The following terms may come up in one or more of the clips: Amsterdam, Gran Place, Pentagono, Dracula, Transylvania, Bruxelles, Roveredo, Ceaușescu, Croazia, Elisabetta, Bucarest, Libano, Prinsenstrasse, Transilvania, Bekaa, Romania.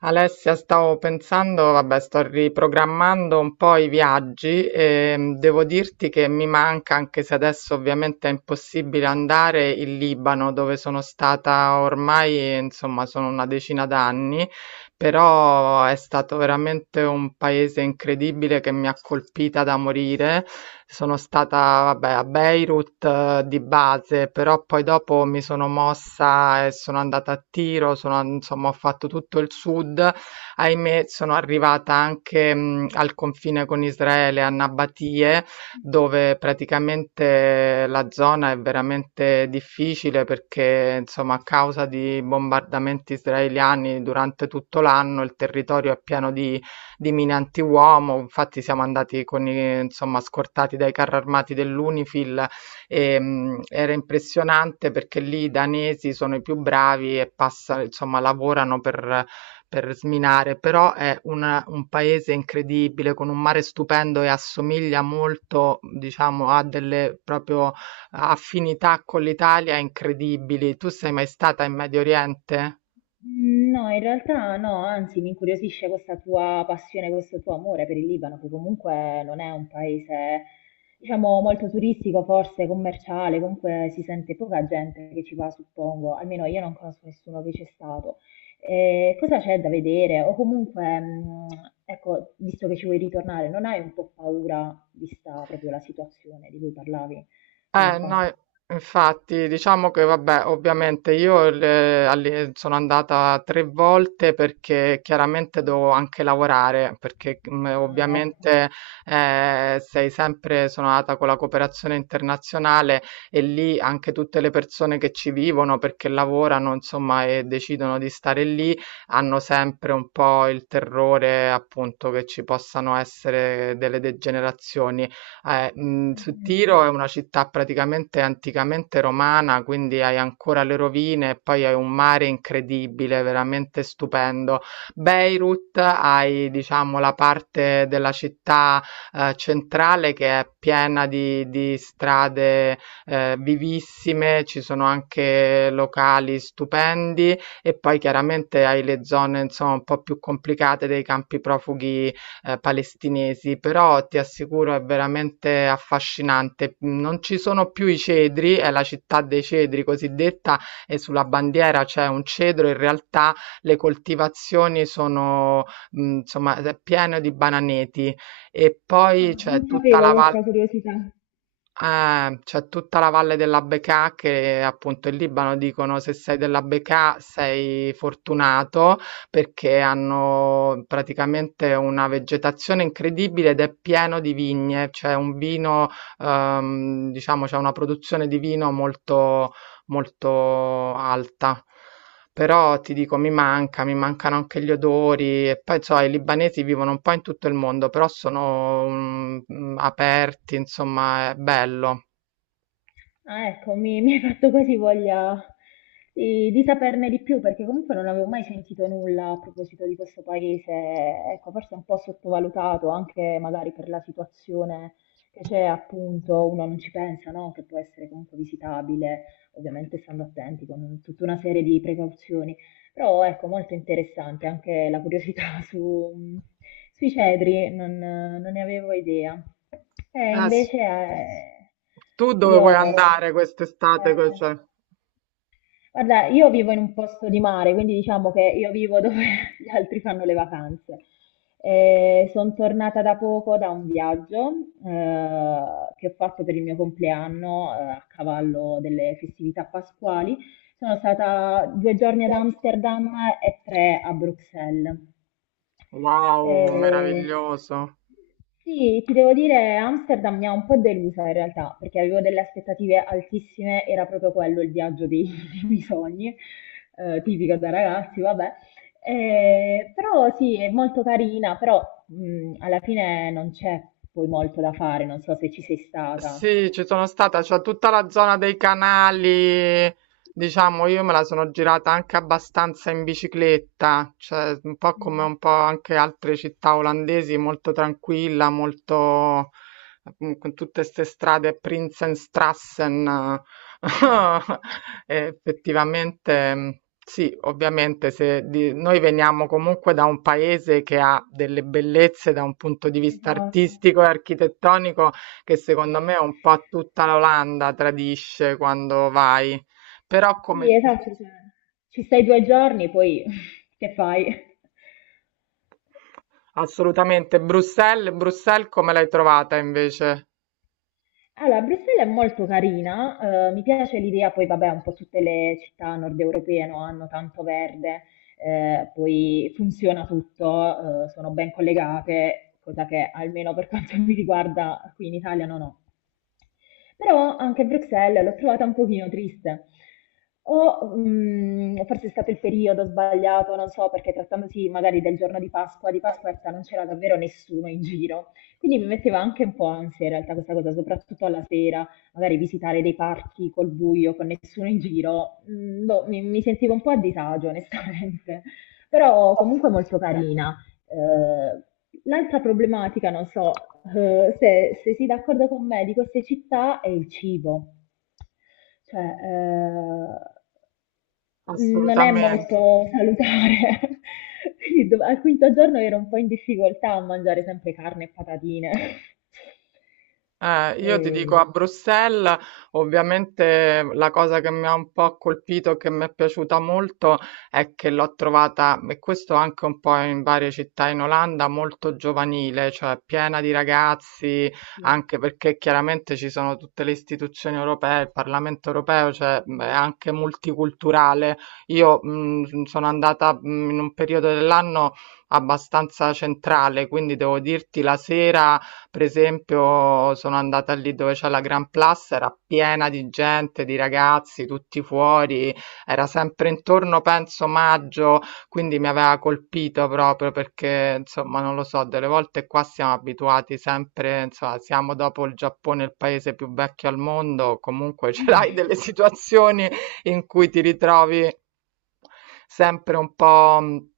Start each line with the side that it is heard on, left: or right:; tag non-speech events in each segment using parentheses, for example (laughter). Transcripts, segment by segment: right: Alessia, stavo pensando, vabbè, sto riprogrammando un po' i viaggi e devo dirti che mi manca, anche se adesso ovviamente è impossibile andare, il Libano, dove sono stata ormai, insomma, sono una decina d'anni però è stato veramente un paese incredibile che mi ha colpita da morire. Sono stata, vabbè, a Beirut di base, però poi dopo mi sono mossa e sono andata a Tiro, sono, insomma, ho fatto tutto il sud. Ahimè, sono arrivata anche al confine con Israele, a Nabatie dove praticamente la zona è veramente difficile perché, insomma, a causa di bombardamenti israeliani durante tutto l'anno il territorio è pieno di mine antiuomo. Infatti siamo andati con insomma, scortati dai carri armati dell'Unifil e era impressionante perché lì i danesi sono i più bravi e passa, insomma, lavorano per sminare, però è un paese incredibile con un mare stupendo e assomiglia molto, diciamo, a delle proprio affinità con l'Italia incredibili. Tu sei mai stata in Medio Oriente?
left: No, in realtà no, anzi mi incuriosisce questa tua passione, questo tuo amore per il Libano, che comunque non è un paese, diciamo, molto turistico, forse commerciale, comunque si sente poca gente che ci va, suppongo, almeno io non conosco nessuno che c'è stato. Cosa c'è da vedere? O comunque, ecco, visto che ci vuoi ritornare, non hai un po' paura, vista proprio la situazione di cui parlavi poco fa?
right: No, infatti, diciamo che vabbè, ovviamente io sono andata 3 volte perché chiaramente devo anche lavorare, perché
left: Ah, ecco.
right: ovviamente sei sempre, sono andata con la cooperazione internazionale e lì anche tutte le persone che ci vivono perché lavorano, insomma, e decidono di stare lì, hanno sempre un po' il terrore appunto che ci possano essere delle degenerazioni. Su Tiro è una città praticamente anticamente romana, quindi hai ancora le rovine e poi hai un mare incredibile, veramente stupendo. Beirut hai, diciamo, la parte della città, centrale che è piena di strade, vivissime, ci sono anche locali stupendi e poi chiaramente hai le zone, insomma, un po' più complicate dei campi profughi palestinesi, però ti assicuro è veramente affascinante. Non ci sono più i cedri, è la città dei cedri cosiddetta, e sulla bandiera c'è un cedro, in realtà le coltivazioni sono, insomma, è pieno di bananeti e
left: Ah,
right: poi c'è
left: non
right: tutta la
left: sapevo
right: valle.
left: questa curiosità.
right: C'è tutta la valle della Bekaa che appunto in Libano dicono se sei della Bekaa sei fortunato perché hanno praticamente una vegetazione incredibile ed è pieno di vigne, c'è un vino, diciamo, c'è una produzione di vino molto alta. Però ti dico, mi manca, mi mancano anche gli odori e poi so, i libanesi vivono un po' in tutto il mondo, però sono aperti, insomma, è bello.
left: Ah, ecco, mi hai fatto quasi voglia di saperne di più, perché comunque non avevo mai sentito nulla a proposito di questo paese. Ecco, forse un po' sottovalutato, anche magari per la situazione che c'è, appunto, uno non ci pensa, no? Che può essere comunque visitabile, ovviamente stando attenti con tutta una serie di precauzioni. Però ecco, molto interessante anche la curiosità (laughs) sui cedri, non ne avevo idea. E
right: Eh, s-
left: invece
right: tu dove vuoi
left: io... sono-
right: andare
left: eh,
right: quest'estate? Cioè,
left: guarda, io vivo in un posto di mare, quindi diciamo che io vivo dove (laughs) gli altri fanno le vacanze. Sono tornata da poco da un viaggio eh, che ho fatto per il mio compleanno, a cavallo delle festività pasquali. Sono stata 2 giorni ad Amsterdam e 3 a Bruxelles.
right: wow,
left: Eh,
right: meraviglioso.
left: sì, ti devo dire, Amsterdam mi ha un po' delusa in realtà, perché avevo delle aspettative altissime, era proprio quello il viaggio (laughs) dei miei sogni, tipico da ragazzi, vabbè. Però sì, è molto carina, però alla fine non c'è poi molto da fare, non so se ci sei stata.
right: Sì, ci sono stata, c'è tutta la zona dei canali, diciamo, io me la sono girata anche abbastanza in bicicletta, cioè un po' come
left: Mm.
right: un po' anche altre città olandesi, molto tranquilla, molto con tutte queste strade Prinsenstrassen. (laughs) E effettivamente sì, ovviamente se di- noi veniamo comunque da un paese che ha delle bellezze da un punto di vista
left: Esatto.
right: artistico e architettonico che secondo me un po' tutta l'Olanda tradisce quando vai. Però
left: Sì,
right: come
left: esatto, cioè, ci stai 2 giorni, poi (laughs) che fai?
right: assolutamente Bruxelles, Bruxelles come l'hai trovata invece?
left: Allora, Bruxelles è molto carina, mi piace l'idea, poi vabbè, un po' tutte le città nord europee no, hanno tanto verde, poi funziona tutto, sono ben collegate, cosa che almeno per (laughs) quanto mi riguarda qui in Italia non ho. Però anche Bruxelles l'ho trovata un pochino triste. Forse è stato il periodo sbagliato, non so, perché trattandosi magari del giorno di Pasqua, di Pasquetta non c'era davvero nessuno in giro. Quindi mi metteva anche un po' ansia in realtà questa cosa, soprattutto alla sera, magari visitare dei parchi col buio, con nessuno in giro. Mm, boh, mi sentivo un po' a disagio, onestamente. Però comunque molto, beh, carina. Eh, L'altra problematica, non so, se sei d'accordo con me, di queste città è il cibo. Cioè, non è
right: Assolutamente.
left: molto salutare. (laughs) Quindi al quinto giorno ero un po' in difficoltà a mangiare sempre carne e patatine. (laughs)
right: Io ti dico
left: Eh,
right: a Bruxelles, ovviamente la cosa che mi ha un po' colpito e che mi è piaciuta molto è che l'ho trovata, e questo anche un po' in varie città in Olanda, molto giovanile, cioè piena di ragazzi,
left: sì.
right: anche perché chiaramente ci sono tutte le istituzioni europee, il Parlamento europeo, cioè è anche multiculturale. Io sono andata in un periodo dell'anno abbastanza centrale, quindi devo dirti la sera. Per esempio, sono andata lì dove c'è la Gran Place, era piena di gente, di ragazzi, tutti fuori, era sempre intorno, penso, maggio, quindi mi aveva colpito proprio perché, insomma, non lo so, delle volte qua siamo abituati sempre, insomma, siamo dopo il Giappone il paese più vecchio al mondo, comunque (laughs) ce l'hai delle
left: (laughs)
right: situazioni in cui ti ritrovi sempre un po'...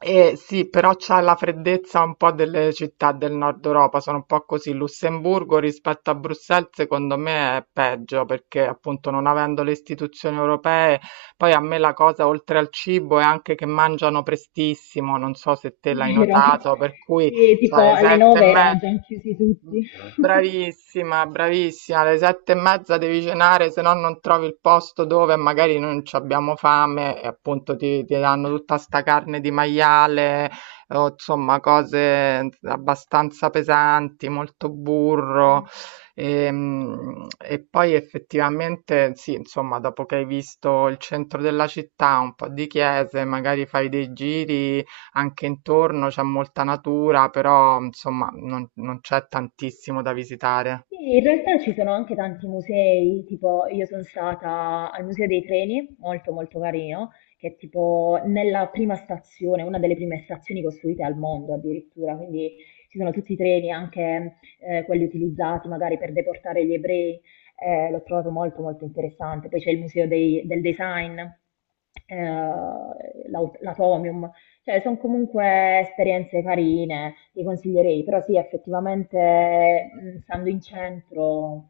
right: E sì, però c'ha la freddezza un po' delle città del nord Europa, sono un po' così. Lussemburgo rispetto a Bruxelles, secondo me è peggio perché appunto non avendo le istituzioni europee, poi a me la cosa oltre al cibo è anche che mangiano prestissimo, non so se te l'hai
left: Vero.
right: notato, per cui
left: Sì,
right: cioè,
left: tipo
right: le
left: alle
right: sette e
left: nove erano
right: mezza.
left: già chiusi
right: Mh,
left: tutti. (laughs)
right: Bravissima, bravissima. Alle 7 e mezza devi cenare, se no non trovi il posto dove magari non c'abbiamo fame e appunto ti danno tutta sta carne di maiale, o insomma cose abbastanza pesanti, molto burro.
left: Mm.
right: E, poi effettivamente sì, insomma, dopo che hai visto il centro della città, un po' di chiese, magari fai dei giri anche intorno c'è molta natura, però insomma non c'è tantissimo da visitare.
left: Sì, in realtà ci sono anche tanti musei, tipo io sono stata al Museo dei Treni, molto molto carino, che è tipo nella prima stazione, una delle prime stazioni costruite al mondo addirittura, quindi ci sono tutti i treni, anche quelli utilizzati magari per deportare gli ebrei, l'ho trovato molto molto interessante. Poi c'è il Museo del Design, eh, l'Atomium, cioè, sono comunque esperienze carine, ti consiglierei, però sì, effettivamente, stando in centro,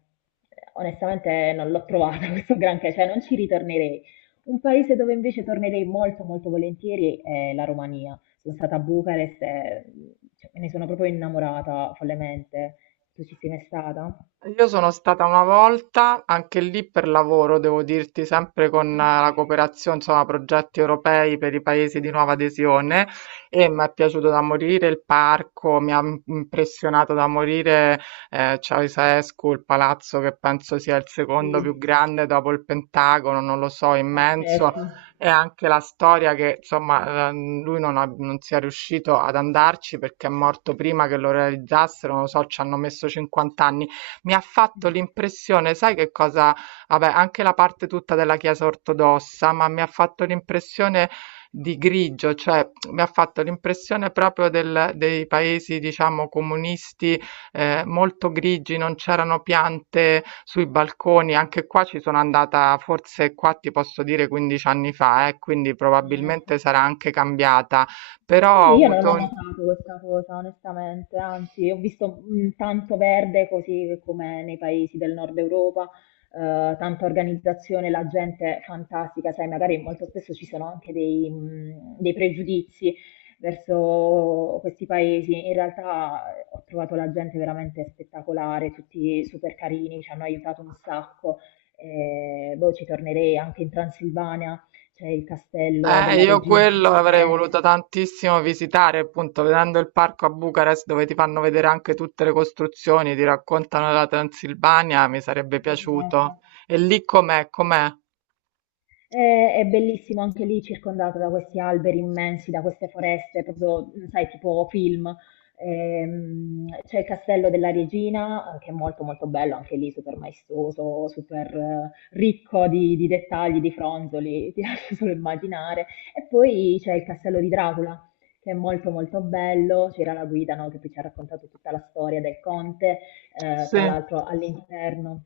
left: onestamente non l'ho trovata (laughs) questo granché, cioè non ci ritornerei. Un paese dove invece tornerei molto molto volentieri è la Romania. Sono stata a Bucarest e, cioè, me ne sono proprio innamorata follemente. Tu ci sei mai stata?
right: Io sono stata una volta, anche lì per lavoro, devo dirti, sempre con
left: Ah,
right: la cooperazione, insomma, progetti europei per i paesi di nuova adesione e mi è piaciuto da morire il parco, impressionato da morire Ceausescu, il palazzo che penso sia il secondo più
left: sì,
right: grande dopo il Pentagono, non lo so, immenso.
left: pazzesco.
right: E anche la storia che, insomma, lui non, ha- non sia riuscito ad andarci perché è morto prima che lo realizzassero, non lo so, ci hanno messo 50 anni mi ha fatto l'impressione, sai che cosa? Vabbè, anche la parte tutta della Chiesa ortodossa, ma mi ha fatto l'impressione di grigio, cioè mi ha fatto l'impressione proprio dei paesi, diciamo, comunisti molto grigi, non c'erano piante sui balconi. Anche qua ci sono andata, forse qua ti posso dire 15 anni fa, quindi
left: Eh,
right: probabilmente sarà anche cambiata, però ho
left: Sì, io non
right: avuto
left: ho
right: un-
left: notato questa cosa, onestamente, anzi, ho visto, tanto verde così come nei paesi del nord Europa, tanta organizzazione, la gente fantastica, sai, magari molto spesso ci sono anche dei pregiudizi verso questi paesi. In realtà, ho trovato la gente veramente spettacolare, tutti super carini, ci hanno aiutato un sacco. Boh, ci tornerei anche in Transilvania, c'è il castello della
right: Io
left: regina (laughs)
right: quello avrei
left: Elisabetta.
right: voluto tantissimo visitare, appunto, vedendo il parco a Bucarest dove ti fanno vedere anche tutte le costruzioni, ti raccontano della Transilvania, mi sarebbe
left: Esatto.
right: piaciuto. E lì com'è? Com'è?
left: È bellissimo anche lì, circondato da questi alberi immensi, da queste foreste, proprio, mm, sai, tipo film. C'è il castello della regina, che è molto molto bello, anche lì super maestoso, super, ricco di dettagli, di fronzoli, (laughs) ti lascio solo immaginare. E poi c'è il castello di Dracula, che è molto molto bello, c'era la guida, no, che poi ci ha raccontato tutta la storia del conte,
right: Sì,
left: tra l'altro all'interno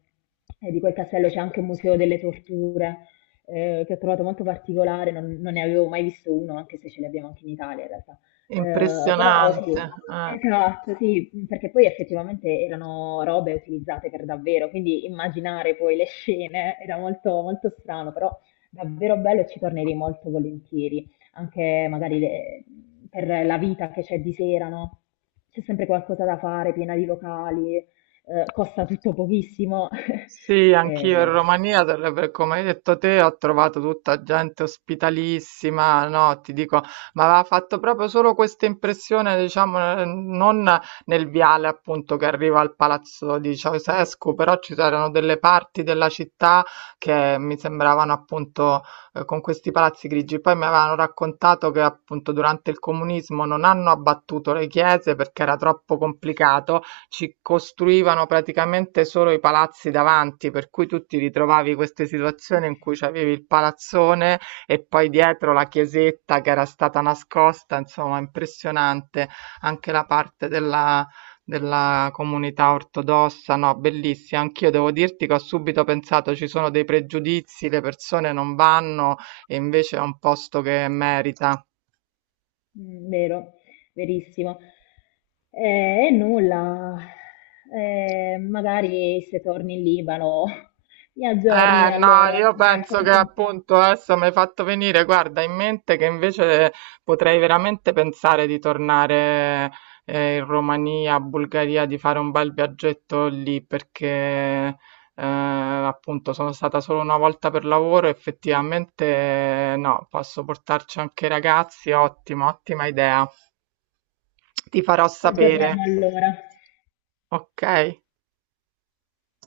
left: di quel castello c'è anche un museo delle torture, che ho trovato molto particolare, non ne avevo mai visto uno, anche se ce li abbiamo anche in Italia in realtà. Però
right: impressionante.
left: sì,
right: Eh.
left: esatto, sì, perché poi effettivamente erano robe utilizzate per davvero, quindi immaginare poi le scene era molto, molto strano, però davvero bello e ci tornerei molto volentieri, anche magari per la vita che c'è di sera, no? C'è sempre qualcosa da fare, piena di locali, costa tutto pochissimo. (laughs)
right: Sì, anch'io in
left: Eh,
right: Romania, come hai detto te, ho trovato tutta gente ospitalissima, no, ti dico, ma aveva fatto proprio solo questa impressione, diciamo, non nel viale appunto che arriva al palazzo di Ceausescu, però ci erano delle parti della città che mi sembravano appunto con questi palazzi grigi. Poi mi avevano raccontato che appunto durante il comunismo non hanno abbattuto le chiese perché era troppo complicato ci costruivano praticamente solo i palazzi davanti, per cui tu ti ritrovavi queste situazioni in cui c'avevi il palazzone e poi dietro la chiesetta che era stata nascosta, insomma, impressionante anche la parte della comunità ortodossa, no, bellissima. Anch'io devo dirti che ho subito pensato ci sono dei pregiudizi, le persone non vanno e invece è un posto che merita.
left: mm, vero, verissimo. E nulla. Magari se torni in Libano (laughs) mi aggiorni
right: No,
left: allora,
right: io
left: mi
right: penso che
left: racconti un po'.
right: appunto adesso mi hai fatto venire, guarda, in mente che invece potrei veramente pensare di tornare in Romania, Bulgaria, di fare un bel viaggetto lì perché appunto sono stata solo una volta per lavoro, effettivamente no, posso portarci anche i ragazzi, ottima, ottima idea. Ti farò
left: Ci aggiorniamo
right: sapere,
left: allora.
right: ok?